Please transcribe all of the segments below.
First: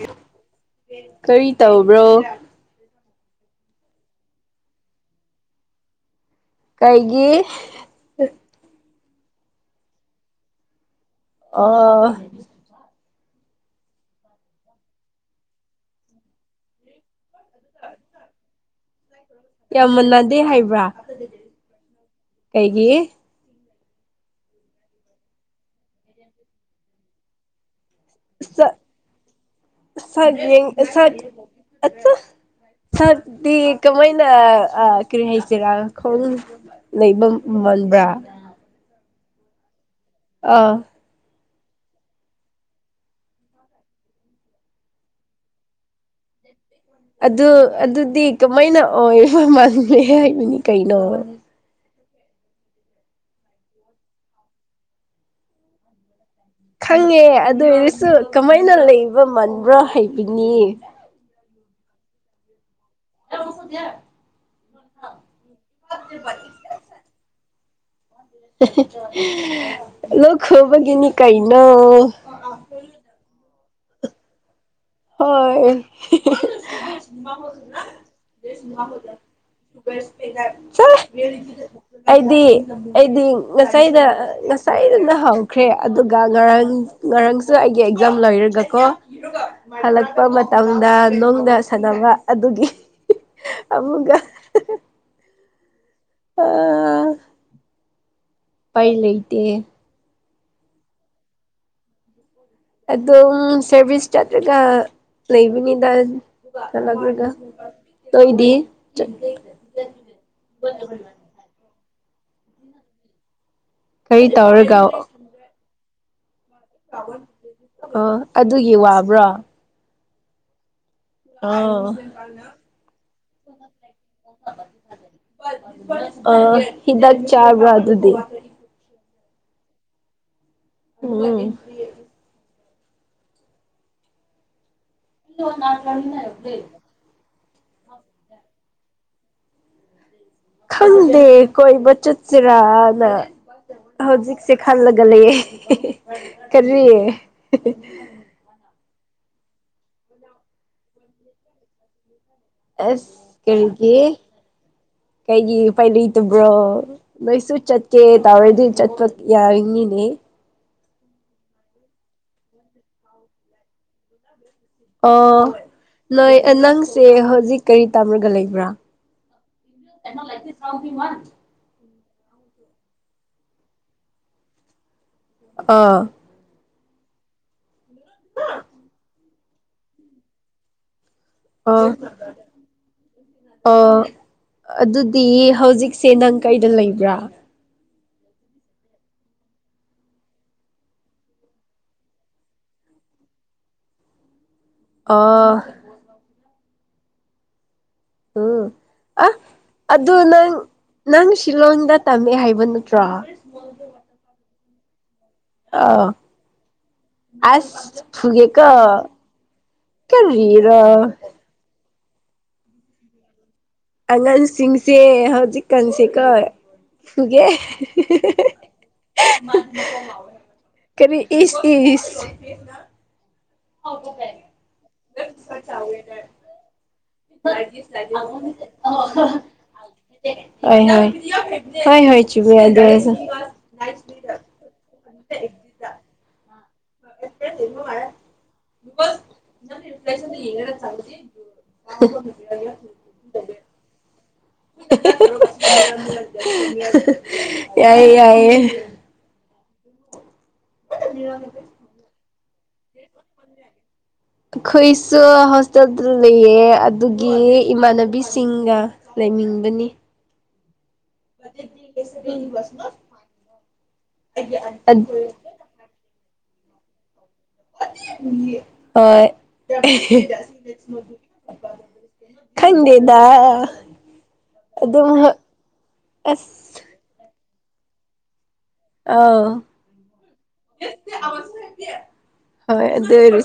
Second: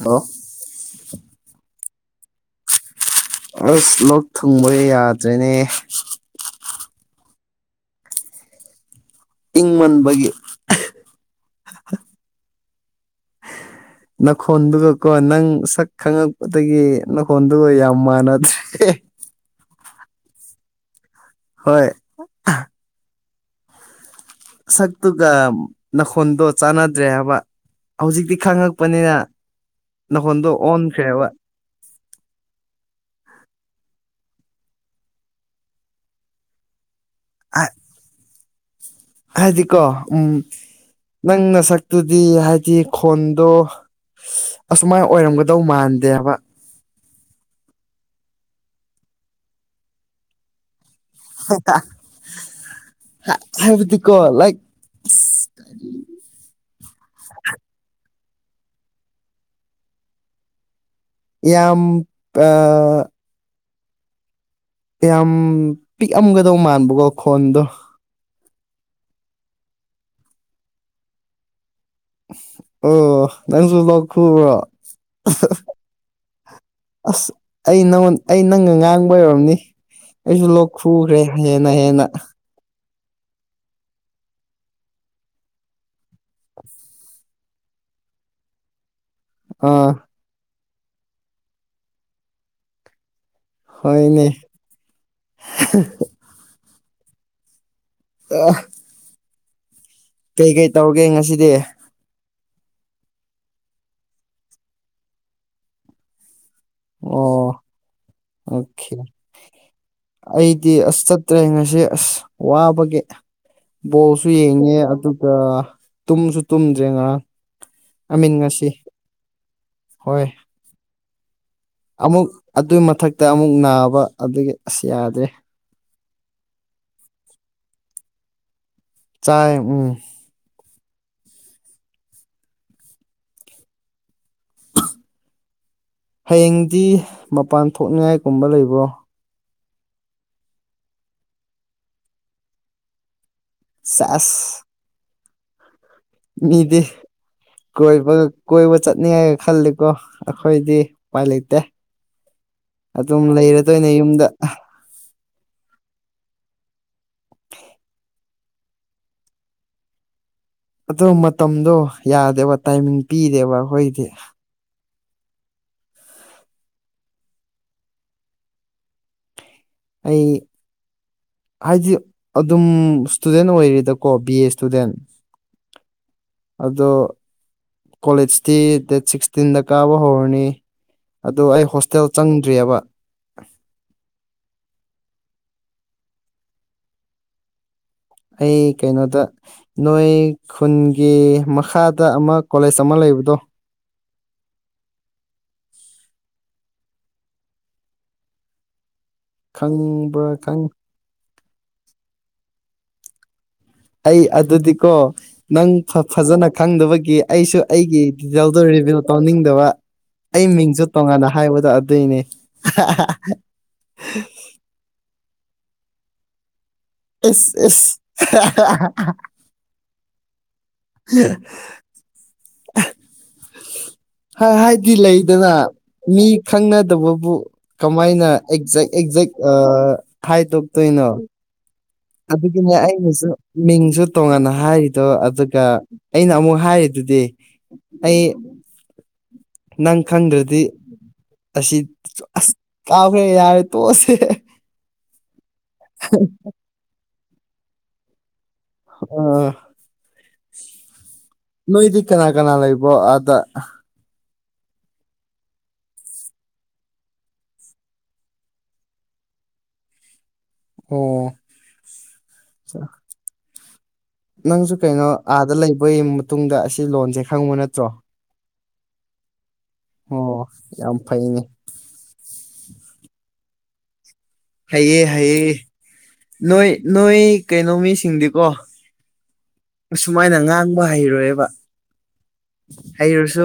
ꯑꯣ ꯀꯔꯤ ꯇꯧꯕ꯭ꯔꯣ ꯑꯁ ꯂꯣꯛ ꯊꯨꯡꯕ ꯌꯥꯗ꯭ꯔꯦꯅꯦ ꯀꯩꯒꯤ ꯏꯪꯃꯟꯕꯒꯤ ꯑꯣ [inaudible] ꯈꯣꯟꯗꯨꯒꯀꯣ ꯅꯪ ꯁꯛ ꯈꯪꯉꯛꯄꯗꯒꯤ ꯈꯣꯟꯗꯨꯒ ꯌꯥꯝ ꯃꯥꯟꯅꯗ꯭ꯔꯦ ꯌꯥꯝ ꯃꯥꯟꯅꯗꯦ ꯍꯥꯏꯕ꯭ꯔꯥ ꯍꯣꯏ ꯀꯩꯒꯤ ꯁꯛꯇꯨꯒ ꯅꯥꯈꯣꯟꯗꯣ ꯆꯥꯟꯅꯗ꯭ꯔꯦ ꯍꯥꯏꯕ ꯍꯧꯖꯤꯛꯇꯤ ꯁꯛ ꯈꯪꯉꯛꯄꯅꯤꯅ ꯁꯛ ꯅꯈꯣꯟꯗꯣ ꯌꯦꯡ ꯁꯛ ꯑꯣꯟꯈ꯭ꯔꯦꯕ ꯑꯆꯥ ꯁꯛꯇꯤ ꯀꯝꯍꯥꯏꯅ ꯀꯔꯤ ꯍꯥꯏꯁꯤꯔꯥ ꯈꯣꯡ ꯂꯩꯕ ꯃꯟꯕ꯭ꯔꯥ ꯍꯥꯏꯗꯤꯀꯣ ꯎꯝ ꯑꯥ ꯅꯪ ꯅꯁꯛꯇꯨꯗꯤ ꯍꯥꯏꯗꯤ ꯈꯣꯟꯗꯣ ꯑꯁꯨꯃꯥꯏ ꯑꯣꯏꯔꯝꯒꯗꯧ ꯃꯥꯟꯗꯦꯕ ꯑꯗꯨ ꯑꯗꯨꯗꯤ ꯀꯃꯥꯏꯅ ꯑꯣꯏꯕ ꯃꯟꯒꯦ ꯍꯥꯏꯕꯅꯤꯀꯩꯅꯣ ꯍꯥꯏꯕꯗꯤ ꯀꯣ ꯂꯥꯏꯛ ꯈꯪꯉꯦꯕ ꯑꯗꯨ ꯑꯣꯏꯔꯁꯨ ꯀꯃꯥꯏꯅ ꯂꯩꯕ ꯃꯟꯕ꯭ꯔꯥ ꯍꯩꯕꯅꯤ ꯌꯥꯝ ꯑꯥ [unintelligible] ꯌꯥꯝ ꯄꯤꯛꯑꯝꯒꯗꯧꯕ ꯃꯥꯟꯕꯀꯣ ꯈꯣꯟꯗꯣ ꯂꯣꯛ ꯈꯨꯕꯒꯤꯅꯤ ꯀꯩꯅꯣ ꯑꯣ ꯅꯪꯁꯨ ꯂꯣꯛ ꯈꯨꯕ꯭ꯔꯣ ꯍꯣꯏ ꯑꯁ ꯑꯩ ꯅꯪꯉꯣꯟ ꯑꯩ ꯅꯪꯒ ꯉꯥꯡꯕ ꯑꯣꯏꯔꯝꯅꯤ ꯑꯩꯁꯨ ꯂꯣꯛ ꯆꯥ ꯈꯨꯈ꯭ꯔꯦ ꯍꯦꯟꯅ ꯍꯦꯟꯅ ꯑꯩꯗꯤ ꯑꯩꯗꯤ ꯉꯁꯥꯏꯗ ꯉꯁꯥꯏꯅ ꯍꯧꯈ꯭ꯔꯦ ꯑꯗꯨꯒ ꯉꯔꯥꯡ ꯉꯔꯥꯡꯁꯨ ꯑꯩꯒꯤ ꯑꯦꯛꯖꯥꯝ ꯂꯩꯔꯒꯀꯣ ꯑꯥ ꯍꯜꯂꯛꯄ ꯃꯇꯝꯗ ꯅꯣꯡꯗ ꯁꯥꯟꯅꯕ ꯑꯗꯨꯒꯤ ꯑꯃꯨꯛꯀ ꯍꯣꯏꯅꯦ ꯑꯥ ꯑꯦ ꯑꯩ ꯂꯩꯇꯦꯌꯦ ꯀꯩ ꯀꯩ ꯇꯧꯒꯦ ꯉꯁꯤꯗꯤ ꯑꯗꯨꯝ ꯁꯔꯚꯤꯁ ꯆꯠꯂꯒ ꯂꯩꯕꯅꯤꯗ ꯆꯠꯂꯛꯂꯒ ꯑꯣ ꯅꯣꯏꯗꯤ ꯑꯣꯀꯦ ꯑꯩꯗꯤ ꯑꯁꯠ ꯇ꯭ꯔꯦꯡ ꯑꯁꯤ ꯑꯁ ꯋꯥꯕꯒꯤ ꯀꯔꯤ ꯕꯣꯜꯁꯨ ꯌꯦꯡꯉꯦ ꯇꯧꯔꯒ ꯑꯗꯨꯒ ꯇꯨꯝꯁꯨ ꯇꯨꯝꯗ꯭ꯔꯦ ꯉꯔꯥꯡ ꯑꯣ ꯑꯏꯃꯤꯟ ꯉꯁꯤ ꯑꯗꯨꯒꯤ ꯋꯥꯕ꯭ꯔꯣ ꯍꯣꯏ ꯑꯣ ꯑꯃꯨꯛ ꯑꯗꯨꯏ ꯃꯊꯛꯇ ꯑꯃꯨꯛ ꯅꯥꯕ ꯑꯗꯨꯒꯤ ꯑꯁ ꯌꯥꯗ꯭ꯔꯦ ꯑ ꯍꯤꯗꯥꯛ ꯆꯥꯕ꯭ꯔꯥ ꯑꯗꯨꯗꯤ ꯆꯥꯏ ꯎꯝ ꯎꯝꯝ [inaudible] ꯍꯌꯦꯡꯗꯤ ꯃꯄꯥꯟ ꯊꯣꯛꯅꯤꯉꯥꯏꯒꯨꯝꯕ ꯂꯩꯕ꯭ꯔꯣ ꯈꯪꯗꯦ ꯀꯣꯏꯕ ꯆꯠꯁꯤꯔꯥꯅ ꯁꯦꯁ ꯍꯧꯖꯤꯛꯁꯦ ꯈ ꯈꯜꯂꯒ ꯂꯩꯌꯦ ꯃꯤꯗꯤ ꯀꯔꯤ ꯀꯣꯏꯕ ꯀꯣꯏꯕ ꯆꯠꯅꯤꯉꯥꯏꯒ ꯈꯜꯂꯤꯀꯣ ꯑꯩꯈꯣꯏꯗꯤ ꯎꯄꯥꯏ ꯂꯩꯇꯦ ꯑꯗꯨꯝ ꯑꯁ ꯂꯩꯔꯗꯣꯏꯅꯦ ꯀꯔꯤꯒꯤ ꯌꯨꯝꯗ ꯀꯩꯒꯤ ꯎꯄꯥꯏ ꯂꯩꯇꯕ꯭ꯔꯣ ꯅꯣꯏꯁꯨ ꯆꯠꯀꯦ ꯇꯧꯔꯗꯤ ꯆꯠꯄ ꯌꯥꯔꯤꯉꯤꯅꯦ ꯑꯗꯣ ꯃꯇꯝꯗꯣ ꯌꯥꯗꯕ ꯇꯥꯏꯃꯤꯡ ꯄꯤꯗꯦꯕ ꯑꯩꯈꯣꯏꯗꯤ ꯑꯣ ꯅꯣꯏ ꯅꯪꯁꯦ ꯍꯧꯖꯤꯛ ꯀꯔꯤ ꯇꯝꯔꯒ ꯂꯩꯕ꯭ꯔꯥ ꯑꯩ [unintelligible] ꯍꯥꯏꯗꯤ ꯑꯗꯨꯝ ꯁꯇꯨꯗꯦꯟ ꯑꯣꯏꯔꯤꯗꯀꯣ ꯕꯤ ꯑꯦ ꯁꯇꯨꯗꯦꯟ ꯑꯥ ꯑꯗꯣ ꯀꯣꯂꯦꯖꯇꯤ ꯗꯦꯠ ꯁꯤꯛꯁꯇꯤꯟꯗ ꯀꯥꯕ ꯍꯧꯔꯅꯤ ꯑꯗꯣ ꯑꯩ ꯍꯣꯁꯇꯦꯜ ꯆꯪꯗ꯭ꯔꯤꯑꯕ ꯑꯣ ꯑꯗꯨꯗꯤ ꯍꯧꯖꯤꯛꯁꯦ ꯅꯪ ꯀꯩꯗ ꯂꯩꯕ꯭ꯔꯥ ꯑꯩ ꯀꯩꯅꯣꯗ ꯅꯣꯏ ꯈꯨꯟꯒꯤ ꯃꯈꯥꯗ ꯑꯃ ꯀꯣꯂꯦꯖ ꯑꯃ ꯂꯩꯕꯗꯣ ꯑꯣ [unintelligible] ꯎꯝ ꯑ ꯑꯗꯨ ꯈꯪꯕ꯭ꯔꯥ ꯅꯪ ꯈꯪ ꯅꯪ ꯁꯤꯂꯣꯡꯗ ꯇꯝꯃꯦ ꯍꯥꯏꯕ ꯅꯠꯇ꯭ꯔꯣ ꯑꯩ ꯑꯗꯨꯗꯤꯀꯣ ꯅꯪ ꯑꯥ ꯐꯖꯅ ꯈꯪꯗꯕꯒꯤ ꯑꯩꯁꯨ ꯑꯁ ꯑꯩꯒꯤ ꯖꯦꯜꯗꯣ ꯐꯨꯒꯦꯀꯣ ꯔꯤꯚꯤꯌꯨ ꯇꯧꯅꯤꯡꯗꯕ ꯑꯩ ꯀꯔꯤꯔ ꯃꯤꯡꯖꯨ ꯇꯣꯡꯉꯥꯟꯅ ꯍꯥꯏꯕꯗꯣ ꯑꯗꯨꯏꯅꯦ ꯑꯉꯥꯡꯁꯤꯡꯁꯦ ꯍꯧꯖꯤꯛꯀꯥꯟꯁꯦ ꯀꯣ ꯐꯨꯒꯦ ꯑꯦꯁ ꯑꯦꯁ ꯀꯔꯤ ꯏꯁ ꯏꯁ [inaudible] ꯍꯥꯏꯗꯤ ꯂꯩꯗꯅ ꯃꯤ ꯑꯦꯛꯖꯦꯛ ꯑꯦꯛꯖꯦꯛ ꯑꯥ ꯍꯥꯏꯗꫭꯛ ꯇꯨꯏꯅꫭ ꯍꫭꯏ ꯍꯣꯏ ꯆꯨꯝꯃꯦ ꯑꯗꯨꯒꯤꯅꯦ ꯑꯗꯨꯁꯨ ꯑꯩꯅꯁꯨ ꯃꯤꯡꯁꯨ ꯇꯣꯉꯥꯟꯅ ꯍꯥꯏꯔꯤꯗꯣ ꯑꯗꯨꯒ ꯑꯩꯅ ꯑꯃꯨꯛ ꯍꯥꯏꯔꯤ ꯑꯗꯨꯗꯤ ꯑꯩ ꯅꯪ ꯈꯪꯗ꯭ꯔꯗꯤ ꯑꯁꯤ ꯑꯁ ꯑꯥ ꯐꯦ ꯌꯥꯔꯦ ꯇꯣꯛꯑꯁꯦ ꯌꯥꯏꯌꯦ ꯌꯥꯏꯌꯦ ꯑ UNINTELLIGIBLE ꯅꯣꯏꯗꯤ ꯀꯅꯥ ꯀꯅꯥ ꯂꯩꯕꯣ ꯑꯗꯥ ꯑꯩꯈꯣꯏꯁꯨ ꯍꯣꯁꯇꯦꯜꯗ ꯂꯩꯌꯦ ꯑꯗꯨꯒꯤ ꯏꯃꯥꯟꯅꯕꯤꯁꯤꯡꯒ ꯂꯩꯅꯤꯡꯕꯅꯤ ꯑꯣ UNINTELLIGIBLE ꯅꯪꯁꯨ ꯀꯩꯅꯣ ꯑꯥꯗ ꯂꯩꯕꯒꯤ ꯃꯇꯨꯡꯗ ꯑꯁꯤ ꯂꯣꯟꯁꯦ ꯈꯪꯕ ꯅꯠꯇ꯭ꯔꯣ ꯑꯣ ꯌꯥꯝ ꯐꯩꯅꯦ ꯑꫭꯏ ꯈꯪꯗꯦꯗ ꯍꯩꯑꯦ ꯑꯗꯨꯝ ꯍꯌꯦ ꯅꯣꯏ ꯑꯁ ꯅꯣꯏ ꯀꯩꯅꯣ ꯃꯤꯁꯤꯡꯗꯤꯀꯣ ꯑ ꯑꯁꯨꯃꯥꯏꯅ ꯉꯥꯡꯕ ꯍꯩꯔꯣꯏꯑꯕ UNINTELLIGIBLE ꯍꯩꯔꯁꯨ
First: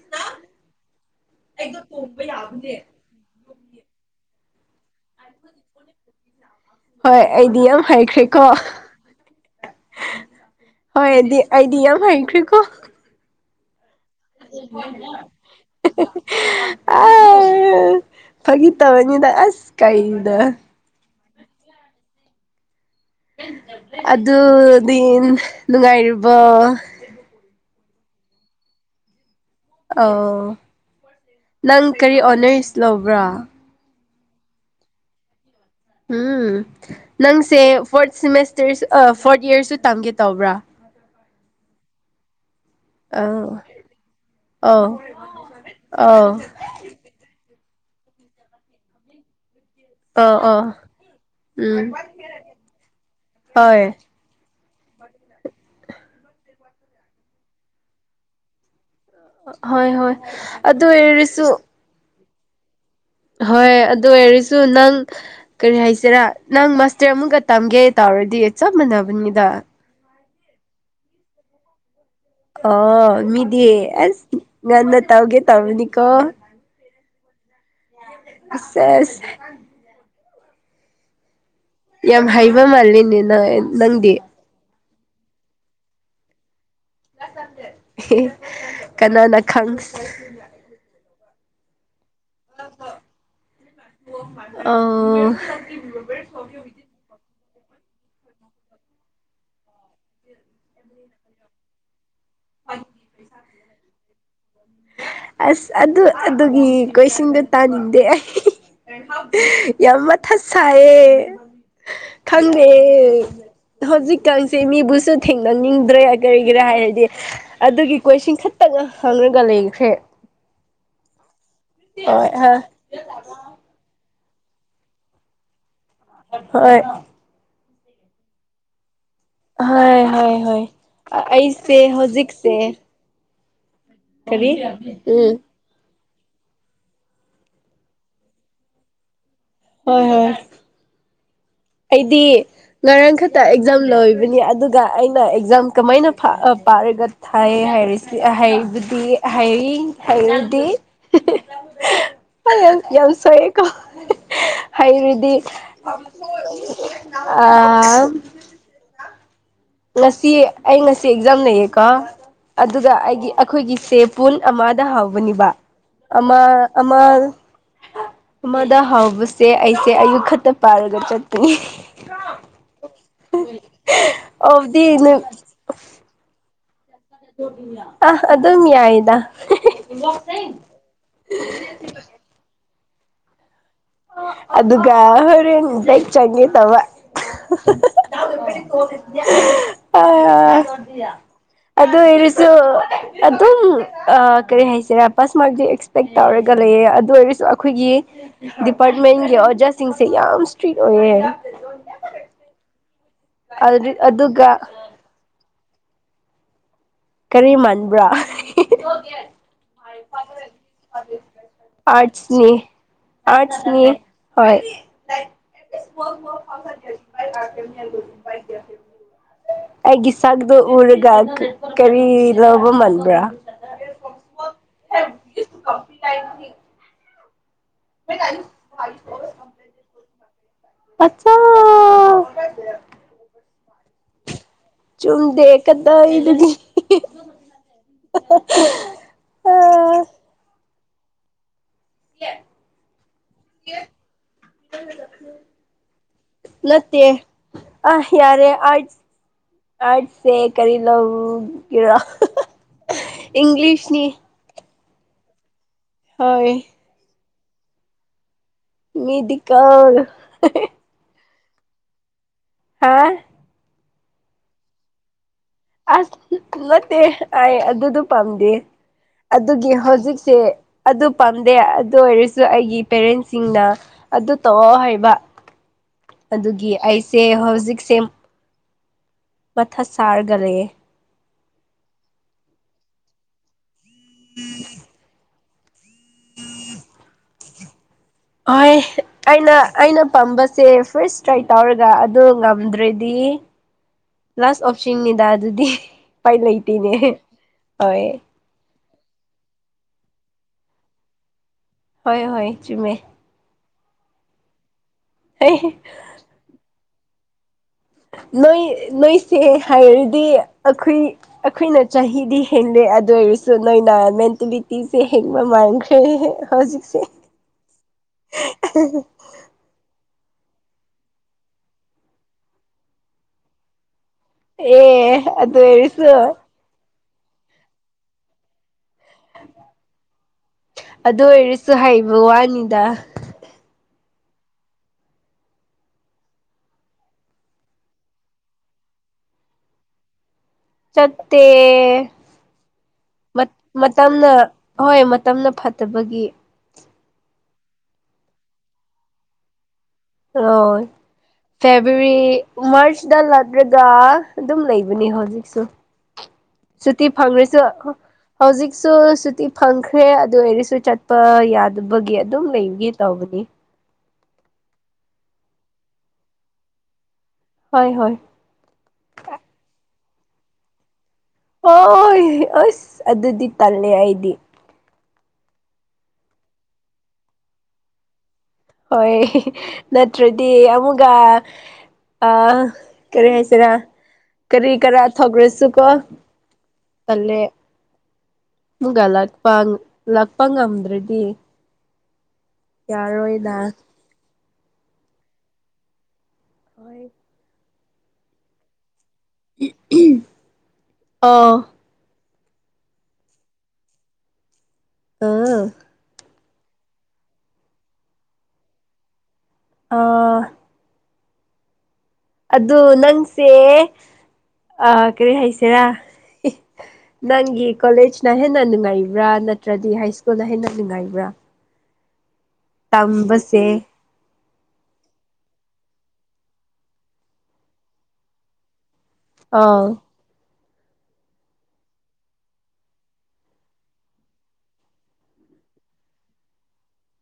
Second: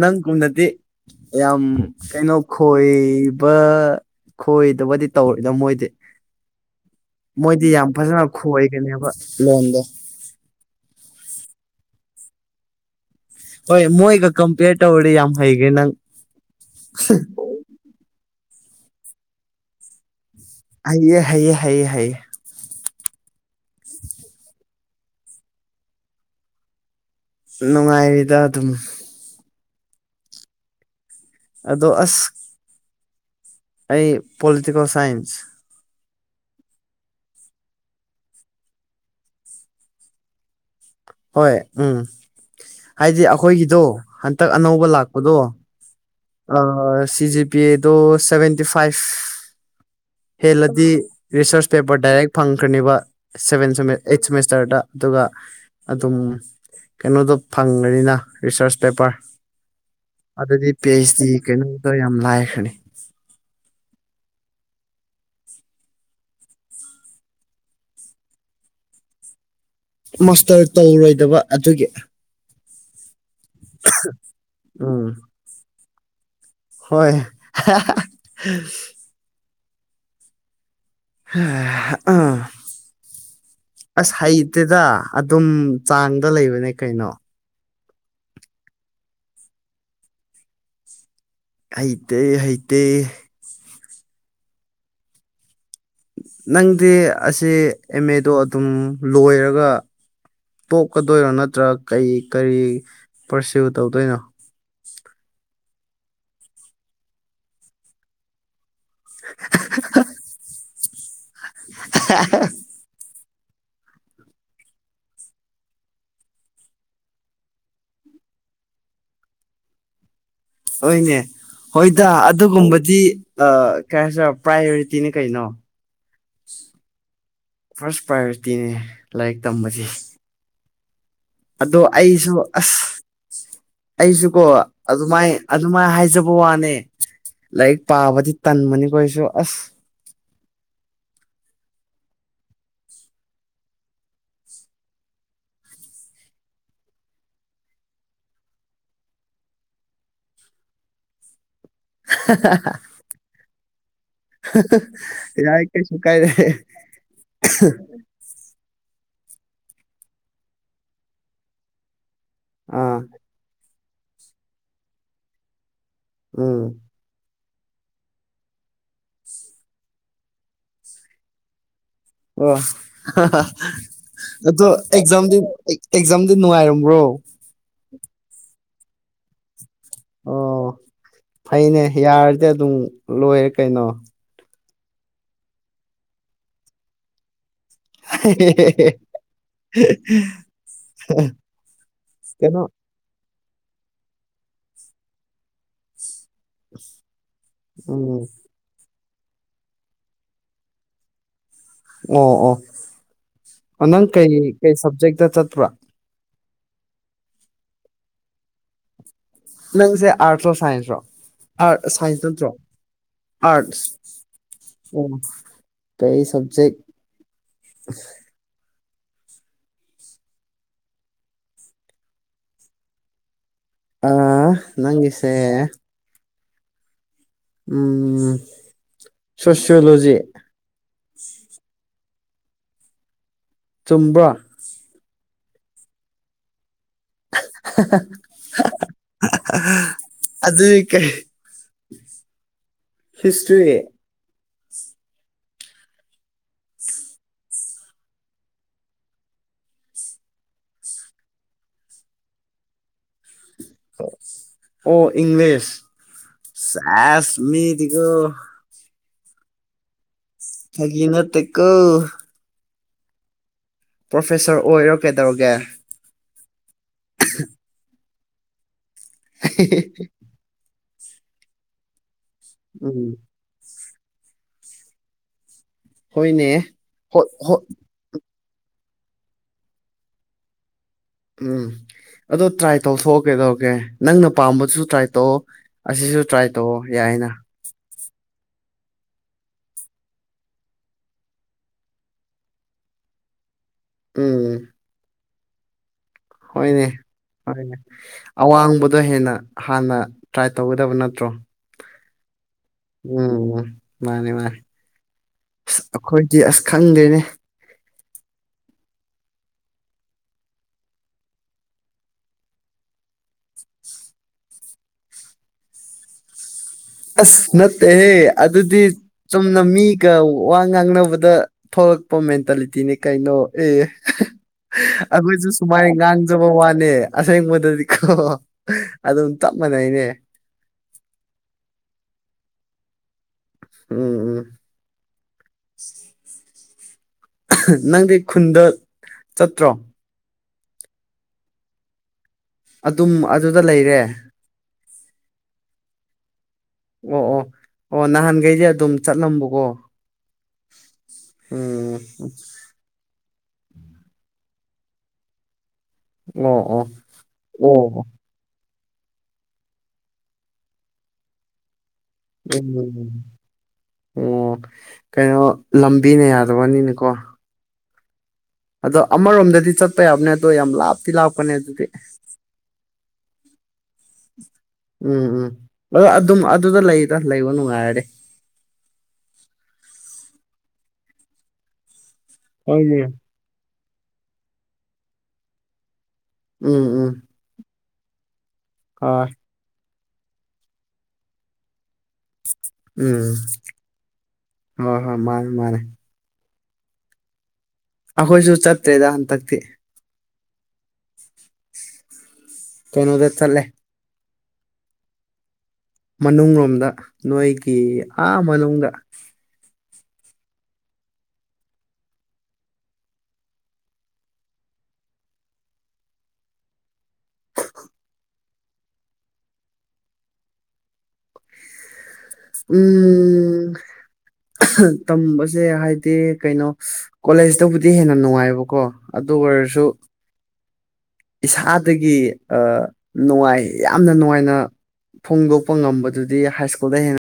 ꯅꯪꯒꯨꯝꯗꯗꯤ ꯌꯥꯝ ꯀꯩꯅꯣ ꯈꯣꯏ ꯈꯣꯏꯗꯕꯨꯗꯤ ꯇꯧꯔꯣꯏꯗ ꯃꯣꯏꯗꯤ ꯍꯣꯏ ꯑꯩꯗꯤ ꯃꯣꯏꯗꯤ ꯌꯥꯝ ꯐꯖꯅ ꯍꯩꯈ꯭ꯔꯦꯀꯣ ꯈꯣꯏꯒꯅꯦꯕ ꯂꯣꯟꯗꯣ ꯍꯣꯏ ꯑꯗꯨꯗꯤ ꯑꯩꯗꯤ ꯌꯥꯝ ꯍꯩꯈ꯭ꯔꯦꯀꯣ ꯍ ꯃꯣꯏꯒ ꯀꯝꯄꯦꯌꯔ ꯇꯧꯔꯗꯤ ꯌꯥꯝ ꯍꯩꯈ꯭ꯔꯦ ꯅꯪ ꯑ ꯐꯥꯒꯤ ꯇꯕꯅꯤꯗ ꯑꯁ ꯀꯩꯗ ꯍꯥꯏꯌꯦꯑꯌꯦ ꯍꯥꯏꯌꯦ ꯍꯥꯏꯌꯦ ꯍꯥꯏꯌꯦ ꯑꯗꯨꯗꯤ ꯅꯨꯡꯉꯥꯏꯔꯤꯕꫭ ꯅꯨꯡꯉꯥꯏꯔꯤꯗ ꯑꯗꯨꯝ ꯑ ꯅꯪ ꯑꯗꯣ ꯀꯔꯤ ꯑꯁ ꯑꯣꯅꯔꯁ ꯂꯧꯕ꯭ꯔꯥ ꯑꯩ ꯄꯣꯂꯤꯇꯤꯀꯦꯜ ꯁꯥꯏꯟꯁ ꯎꯝ ꯅꯪꯁꯦ ꯐꯣꯔꯠ ꯁꯤꯃꯦꯁꯇꯔ ꯐꯣꯔꯠ ꯏꯌꯔꯁꯨ ꯇꯝꯒꯦ ꯇꯧꯕ꯭ꯔꯥ ꯍꯣꯏ ꯎꯝ ꯍꯥꯏꯗꯤ ꯑꯧ ꯑꯩꯈꯣꯏꯒꯤꯗꯣ ꯍꯟꯇꯛ ꯑꯅꯧꯕ ꯑꯧ ꯂꯥꯛꯄꯗꯣ ꯑꯧ ꯑ ꯁꯤ ꯖꯤ ꯄꯤ ꯗꯣ ꯁꯚꯦꯟꯇꯤ ꯐꯥꯏꯕ ꯑꯧ ꯑꯧ ꯍꯦꯜꯂꯗꯤ ꯔꯤꯁꯔꯁ ꯎꯝ ꯄꯦꯄꯔ ꯗꯥꯏꯔꯦꯛ ꯐꯪꯈ꯭ꯔꯅꯦꯕ ꯁꯚꯦꯟ ꯍꯣꯏ ꯗꯚꯦꯟ ꯑꯩꯠ ꯁꯦꯃꯤꯁꯇꯔꯗ ꯑꯗꯨꯒ ꯑꯗꯨꯝ ꯀꯩꯅꯣꯗꯣ ꯐꯪꯉꯅꯤꯅ ꯔꯤꯁꯔꯁ ꯄꯦꯄꯔ ꯍꯣꯏ ꯍꯣꯏ ꯑꯗꯨ ꯑꯣꯏꯔꯁꯨ ꯑꯗꯣ ꯌꯥꯝ ꯂꯥꯏꯈꯔ꯭ ꯅꯤ ꯍꯣꯏ ꯑꯗꯨ ꯑꯣꯏꯔꯁꯨ ꯅꯪ ꯀꯔꯤ ꯍꯥꯏꯁꯤꯔꯥ ꯅꯪ ꯃꯥꯁꯇꯔ ꯑꯃꯨꯛꯀ ꯇꯝꯒꯦ ꯇꯧꯔꯗꯤ ꯆꯞ ꯃꯥꯟꯅꯕꯅꯤꯗ ꯃꯥꯁꯇꯔ ꯇꯧꯔꯣꯏꯗꯕ ꯑꯗꯨꯒꯤ ꯑ ꯃꯤꯗꯤ ꯑꯁ ꯉꯥꯟꯅ ꯎꯝ ꯇꯧꯒꯦ ꯇꯧꯔꯅꯤ ꯀꯣ ꯍꯣꯏ ꯑꯁꯦꯁ UNINTELLIGIBLE ꯌꯥꯝ ꯍꯩꯕ ꯃꯥꯜꯂꯤꯅꯦ ꯅ ꯅꯪꯗꯤ ꯑꯗꯨꯗ ꯑꯗꯨꯝ ꯆꯥꯡꯗ ꯂꯩꯕꯅꯦ ꯀꯩꯅꯣ ꯑꯦ ꯀꯅꯥꯅ ꯈꯪ ꯍꯩꯇꯩ ꯍꯩꯇꯩ ꯑ ꯅꯪꯗꯤ ꯑꯁꯤ ꯑꯦꯝ ꯑꯦꯗꯣ ꯑꯗꯨꯝ ꯂꯣꯏꯔꯒ ꯇꯣꯛꯀꯗꯣꯏꯔꯣ ꯅꯠꯇ꯭ꯔꯥ ꯀꯔꯤ ꯀꯔꯤ ꯄꯔꯁꯤꯜ ꯇꯧꯗꯣꯏꯅꯣ ꯑꯁ ꯑꯗꯨ ꯑꯗꯨꯒꯤ ꯀꯣꯏꯁꯟꯗꯣ ꯇꯥꯅꯤꯡꯗꯦ ꯑꯩ ꯌꯥꯝ ꯃꯊꯥ ꯁꯥꯏꯌꯦ ꯈꯪꯗꯦ ꯍꯧꯖꯤꯛꯀꯥꯟꯁꯦ ꯃꯤꯕꯨꯁꯨ ꯊꯦꯡꯅꯅꯤꯡꯗ꯭ꯔꯦ ꯀꯔꯤꯒꯤꯔꯥ ꯍꯥꯏꯔꯗꯤ ꯑꯗꯨꯒꯤ ꯀꯣꯏꯁꯟ ꯈꯛꯇ ꯍꯪꯉꯒ ꯂꯩꯈ꯭ꯔꯦ ꯍꯣꯏꯅꯦ ꯍꯣꯏꯗ ꯍꯣꯏ ꯍ ꯑꯗꯨꯒꯨꯝꯕꯗꯤ ꯀꯩ ꯍꯥꯏꯁꯤꯔ ꯄ꯭ꯔꯥꯏꯌꯣꯔꯤꯇꯤꯅꯦ ꯀꯩꯅꯣ ꯍꯣꯏ ꯐꯥꯔꯁ ꯄ꯭ꯔꯥꯏꯌꯣꯔꯤꯇꯤꯅꯦ ꯂꯥꯏꯔꯤꯛ ꯇꯝꯕꯁꯦ ꯍꯣꯏ ꯍꯣꯏ ꯍꯣꯏ ꯑꯩꯁꯦ ꯑꯗꯣ ꯑꯩꯁꯨ ꯍꯧꯖꯤꯛꯁꯦ ꯑꯁ ꯑꯩꯁꯨꯀꯣ ꯀꯔꯤ ꯑꯗꯨꯃꯥꯏ ꯎꯝ ꯑꯗꯨꯃꯥꯏꯅ ꯍꯥꯏꯖꯕ ꯋꯥꯅꯦ ꯂꯥꯏꯔꯤꯛ ꯄꯥꯕꯗꯤ ꯇꯟꯕꯅꯤ ꯑꯩꯁꯨ ꯑꯁ ꯍꯣꯏ ꯍꯣꯏ ꯑꯩꯗꯤ ꯉꯔꯥꯡ ꯈꯛꯇ ꯑꯦꯛꯖꯥꯝ ꯂꯣꯏꯕꯅꯤ ꯑꯗꯨꯒ ꯑꯩꯅ ꯑꯦꯛꯖꯥꯝ ꯀꯃꯥꯏꯅ ꯄꯥꯔꯒ ꯊꯥꯏ ꯍꯥꯏꯔꯤꯁꯤꯕꯨꯗꯤ ꯍꯥꯏꯔꯗꯤ ꯌꯥꯝ ꯁꯣꯏꯌꯦꯀꯣ ꯍꯩꯔꯗꯤ ꯌꯥꯏ ꯀꯩꯁꯨꯨ ꯀꯥꯏꯗꯦ ꯍꯥꯎ ꯉꯁꯤ ꯑꯩ ꯉꯁꯤ ꯑꯦꯛꯖꯥꯝ ꯂꯩꯌꯦꯀꯣ ꯑꯗꯨꯒ ꯑꯥ ꯑꯩꯒꯤ ꯑꯩꯈꯣꯏꯒꯤꯁꯦ ꯄꯨꯡ ꯑꯃꯗ ꯍꯥꯎꯕꯅꯦꯕ ꯑꯃ ꯎꯝ ꯑꯃ ꯑꯃꯗ ꯍꯧꯕꯁꯦ ꯑꯩꯁꯦ ꯑꯌꯨꯛ ꯈꯛꯇ ꯄꯥꯏꯔꯒ ꯆꯠꯄꯅꯤ ꯑꯣ ꯑꯗꯣ ꯑꯣꯐꯗꯤ ꯑꯦꯛꯖꯥꯝꯗꯤ ꯑꯦꯛꯖꯥꯝꯗꯤ ꯅꯨꯡꯉꯥꯏꯔꯝꯕ꯭ꯔꯣ ꯑ ꯑꯗꯨꯝ ꯌꯥꯏꯗ ꯑꯣ ꯐꯩꯅꯦ ꯌꯥꯔꯗꯤ ꯑꯗꯨꯝ ꯂꯣꯏꯔꯦ ꯀꯩꯅꯣ ꯑꯗꯨꯒ ꯍꯣꯔꯦꯟ ꯆꯪꯒꯦ ꯇꯧꯕ ꯑ ꯑꯗꯨ ꯀꯩꯅꯣ ꯑꯣꯏꯔꯁꯨꯨ ꯑꯗꯨꯝ ꯀꯔꯤ ꯍꯥꯏꯁꯤꯔ ꯄꯥꯁ ꯃꯥꯔꯛꯇꯤ ꯑꯦꯛꯁꯄꯦꯛ ꯇꯧꯔꯦ ꯀꯔꯤ ꯑꯗꯨ ꯑꯣꯏꯔꯁꯨ ꯑꯩꯈꯣꯏꯒꯤ ꯎꯝ ꯗꯤꯄꯥꯔꯠꯃꯦꯟꯒꯤ ꯑꯣꯖꯥꯁꯤꯡꯁꯦ ꯌꯥꯝ ꯏꯁꯇ꯭ꯔꯤꯛ ꯑꯣꯏꯌꯦ ꯑꯣ ꯑꯣ ꯅꯪ ꯀꯩ ꯑꯗꯨꯒ ꯀꯩ ꯁꯕꯖꯦꯛꯇ ꯆꯠꯄ꯭ꯔꯥ ꯀꯔꯤ ꯃꯥꯟꯕ꯭ꯔꯥ ꯅꯪꯁꯦ ꯑꯥꯔꯠ ꯑꯣꯣ ꯁꯥꯏꯟꯁ꯭ꯔꯣ ꯑꯥꯔꯠ ꯁꯥꯏꯟꯁ ꯅꯠꯇ꯭ꯔꯣ ꯑꯠꯁ ꯑꯥꯔꯠꯁ ꯍꯣꯏ ꯑꯣ ꯀꯩ ꯁꯕꯖꯦꯛ [inaudible] ꯑꯩꯒꯤ ꯁꯒꯗꯣ ꯎꯔꯒꯒ ꯀꯔꯤ ꯂꯧꯕ ꯃꯟꯕ꯭ꯔꯥ ꯑ ꯅꯪꯁꯦ ꯆꯁꯤ ꯎꯝ ꯁꯣꯁꯤꯌꯣꯂꯣꯖꯤ ꯑꯆꯥ ꯆꯨꯝꯕ꯭ꯔꯣ ꯆꯨꯝꯗꯦ ꯀꯗꯥꯏꯗꯒꯤ ꯑ ꯑꯗꯨꯗꯤ ꯀꯩ ꯍꯤꯁꯇ꯭ꯔꯤ UNAUDIBLE ꯅꯠꯇꯦ ꯑꯥꯏ ꯌꯥꯔꯦ ꯑꯥꯏ ꯑꯥꯔꯠꯅꯦ ꯀꯔꯤ ꯃꯔꯝꯒꯤꯔ ꯏꯪꯂꯤꯁꯅꯤ ꯑꯣ ꯏꯪꯂꯤꯁ ꯍꯣꯏ ꯑꯁ ꯃꯤ ꯇꯒꯣ ꯃꯤꯗꯤꯀꯥꯜ ꯐꯒꯤꯅ ꯇ ꯀꯣ ꯍꯥ ꯄ꯭ꯔꯣꯐꯦꯁꯔ ꯑꯣꯏꯔꯣ ꯀꯩꯗꯧꯔꯒꯦ ꯑꯁ ꯅꯠꯇꯦ ꯑꯩ ꯑꯗꯨꯗꯣ ꯄꯥꯝꯗꯦ ꯑꯗꯨꯒꯤ ꯍꯧꯖꯤꯛꯁꯦ ꯑꯗꯨ ꯄꯥꯝꯗꯦ ꯑꯗꯨ ꯑꯣꯏꯔꯁꯨ ꯑꯩꯒꯤ ꯎꯝ ꯄꯦꯔꯦꯟꯁ ꯁꯤꯡꯅ ꯑꯗꯨ ꯇꯧꯑꯣ ꯍꯥꯏꯕ ꯍꯣꯏꯅꯦ ꯑꯗꯨꯒꯤ ꯑꯩꯁꯦ ꯍꯣꯏ ꯍꯣꯏ ꯍꯧꯖꯤꯛꯁꯦ ꯃꯊ ꯁꯥꯔꯒꯂꯦ ꯎꯝ ꯑꯗꯣ ꯇ꯭ꯔꯥꯏ ꯇꯧꯊꯣꯛꯑꯣ ꯀꯩꯗꯧꯔꯒꯦ ꯅꯪꯅ ꯄꯥꯝꯕꯗꯨꯁꯨ ꯇ꯭ꯔꯥꯏ ꯇꯧꯑꯣ ꯑꯁꯤꯁꯨ ꯇ꯭ꯔꯥꯏ ꯇꯧꯑꯣ ꯌꯥꯏꯅ ꯍꯣꯏ ꯑꯩꯅ ꯑꯩꯅ ꯄꯥꯝꯕꯁꯦ ꯐꯥꯔꯁ ꯇ꯭ꯔꯥꯏ ꯇꯧꯔꯒ ꯑꯗꯨ ꯉꯝꯗ꯭ꯔꯦꯗꯤ ꯎꯝ ꯂꯥꯁ ꯑꯣꯞꯁꯟꯅꯤꯗ ꯑꯗꯨꯗꯤ ꯎꯄꯥꯏ ꯂꯩꯇꯦꯅꯦ ꯍꯣꯏ꯫ ꯑꯋꯥꯡꯕꯗ ꯍꯦꯟꯅ ꯍꯥꯟꯅ ꯇ꯭ꯔꯥꯏ ꯇꯧꯒꯗꯕ ꯅꯠꯇ꯭ꯔꯣ꯫ ꯍꯣꯏ ꯍꯣꯏ ꯆꯨꯝꯃꯦ ꯎꯝ ꯎꯝ ꯃꯥꯅꯦ ꯃꯥꯅꯦ ꯑꯁ ꯑꯩꯈꯣꯏꯗꯤ ꯑꯁ ꯈꯪꯗꯔꯦꯅꯦ ꯅꯣꯏ ꯅꯣꯏꯁꯦ ꯍꯥꯏꯔꯗꯤ ꯑꯩꯈꯨꯏ ꯑꯩꯈꯨꯏꯅ ꯆꯍꯤꯗꯤ ꯍꯦꯜꯂꯦ ꯑꯗꯨ ꯑꯣꯏꯔꯁꯨ ꯅꯣꯏꯅ ꯃꯦꯟꯇꯦꯂꯤꯇꯤꯁꯦ ꯍꯦꯟꯕ ꯃꯥꯡꯈ꯭ꯔꯦ ꯌꯦꯍꯤꯍꯦ ꯍꯧꯖꯤꯛ ꯑꯁ ꯅꯠꯇꯦꯍꯦ ꯑꯗꯨꯗꯤ ꯆꯨꯝꯅ ꯃꯤꯒ ꯋꯥ ꯉꯥꯡꯅꯕꯗ ꯊꯣꯛꯂꯛꯄ ꯃꯦꯟꯇꯥꯂꯤꯇꯤꯅꯦ ꯀꯩꯅꯣ ꯑꯦ ꯑꯦ ꯑꯩꯈꯣꯏꯁꯨꯦ ꯑꯗꯨ ꯁꯨꯃꯥꯏꯅ ꯑꯣꯏꯔꯁꯨ ꯉꯥꯡꯖꯕ ꯋꯥꯂꯦ ꯑꯁꯦꯡꯕꯗꯗꯤꯀꯣ ꯑꯗꯨꯝ ꯆꯞ ꯃꯥꯟꯅꯩꯅꯦ ꯑꯗꯨ ꯑꯣꯏꯔꯁꯨ ꯍꯩꯕ ꯋꯥꯅꯤꯗ ꯎꯝ ꯎꯝ ꯅꯪꯗꯤ ꯈꯨꯟꯗ ꯆꯠꯇ꯭ꯔꯣ ꯆꯠꯠꯇꯦ ꯑꯗꯨꯝ ꯑꯗꯨꯗ ꯂꯩꯔꯦ ꯃꯇꯝ ꯍꯣꯏ ꯃꯇꯝꯅ ꯐꯠꯇꯕꯒꯤ ꯑꯣ ꯑꯣ ꯑꯣ ꯅꯍꯥꯟꯈꯩꯗꯤꯦ ꯑꯗꯨꯝ ꯆꯠꯂꯝꯕꯀꯣ ꯑꯣ ꯎꯝ ꯐꯦꯕꯋꯥꯔꯤ ꯃꯥꯔ꯭ꯁꯗ ꯂꯥꯛꯂꯒꯥ ꯑꯗꯨꯝ ꯂꯩꯕꯅꯤ ꯍꯧꯖꯤꯛꯁꯨ ꯑꯣ ꯑꯣ ꯁꯨꯇꯤ ꯐꯪꯔ ꯆꯠꯈꯣ ꯑꯣ ꯍꯧꯖꯤꯛꯁꯨ ꯁꯨꯇꯤ ꯐꯪꯈ꯭ꯔꯦ ꯑꯗꯨ ꯑꯣꯏꯔꯁꯨ ꯆꯠꯄ ꯌꯥꯗꯕꯒꯤ ꯑꯗꯨꯝ ꯂꯩꯒꯦ ꯎꯝ ꯇꯧꯕꯅꯤ ꯑꯣ ꯀꯩꯅꯣ ꯂꯝꯕꯤꯅ ꯌꯥꯗꯕꯅꯤꯅꯦꯀꯣ ꯍꯣꯏ ꯍꯣꯏ ꯑꯗꯣ ꯑꯃꯥꯔꯣꯝꯗꯗꯤ ꯆꯠꯄ ꯌꯥꯕꯅꯦ ꯑꯗꯣ ꯌꯥꯝ ꯂꯥꯞ ꯇꯤꯂꯥꯎꯄꯅꯦ ꯑꯣꯏ ꯑꯁ ꯑꯗꯨꯗꯤ ꯇꯜꯂꯦ ꯑꯩꯗꯤ ꯎꯝ ꯎꯝ ꯑꯣ ꯑꯗꯨꯝ ꯑꯗꯨꯗ ꯂꯩꯗ ꯂꯩꯕ ꯅꯨꯡꯉꯥꯏꯔꯗꯤ ꯍꯣꯏ ꯅꯠꯇ꯭ꯔꯗꯤ ꯑꯃꯨꯒꯥ ꯑ ꯍꯣꯏꯅꯦ ꯀꯔꯤ ꯍꯥꯏꯁꯤꯔꯥ ꯀꯔꯤ ꯀꯔꯥ ꯊꯣꯛꯂꯁꯨꯀꯣ ꯎꯝ ꯎꯝ ꯃꯨꯒꯥ ꯍꯣꯏ ꯂꯥꯛꯄ ꯂꯥꯛꯄ ꯉꯝꯗ꯭ꯔꯥꯗꯤ ꯎꯝ ꯍ ꯍꯣꯏ ꯃꯥꯅꯦ ꯃꯥꯅꯦ ꯍꯣꯏ꯫ ꯑꯩꯈꯣꯏꯁꯨ ꯆꯠꯇꯦꯗ ꯍꯟꯗꯛꯇꯤ ꯎꯍꯨꯝ ꯑꯣ ꯀꯩꯅꯣꯗ ꯆꯠꯂꯦ ꯑꯥ [unintelligible] ꯃꯅꯨꯡꯂꯣꯝꯗ ꯅꯣꯏꯒꯤ ꯑꯥ ꯃꯅꯨꯡꯗ ꯑꯥ ꯑꯗꯨ ꯅꯪꯁꯦ ꯀꯔꯤ ꯍꯥꯏꯁꯤꯔꯥ ꯍꯤ ꯅꯪꯒꯤ ꯀꯣꯂꯦꯖꯅ ꯍꯦꯟꯅ ꯅꯨꯡꯉꯥꯏꯕ꯭ꯔꯥ ꯅꯠꯇ꯭ꯔꯗꯤ ꯍꯥꯏ ꯁ꯭ꯀꯨꯜꯅ ꯍꯦꯟꯅ ꯅꯨꯡꯉꯥꯏꯕ꯭ꯔꯥ ꯇꯝꯕꯁꯦ ꯑꯍꯝ ꯇꯝꯕꯁꯦ ꯍꯥꯏꯗꯤ ꯀꯩꯅꯣ ꯀꯣꯂꯦꯖꯇꯕꯨꯗꯤ ꯍꯦꯟꯅ ꯅꯨꯡꯉꯥꯏꯕꯀꯣ ꯑꯗꯨ ꯑꯣꯏꯔꯁꯨ ꯑꯥꯎ ꯏꯁꯥꯗꯒꯤ ꯑꯥ ꯅꯨꯡꯉꯥꯏ ꯌꯥꯝꯅ ꯅꯨꯡꯉꯥꯏꯅ ꯐꯣꯡꯗꯣꯛꯄ ꯉꯝꯕꯗꯨꯗꯤ ꯍꯥꯏ ꯁ꯭ꯀꯨꯜꯗ ꯍꯦꯟꯅ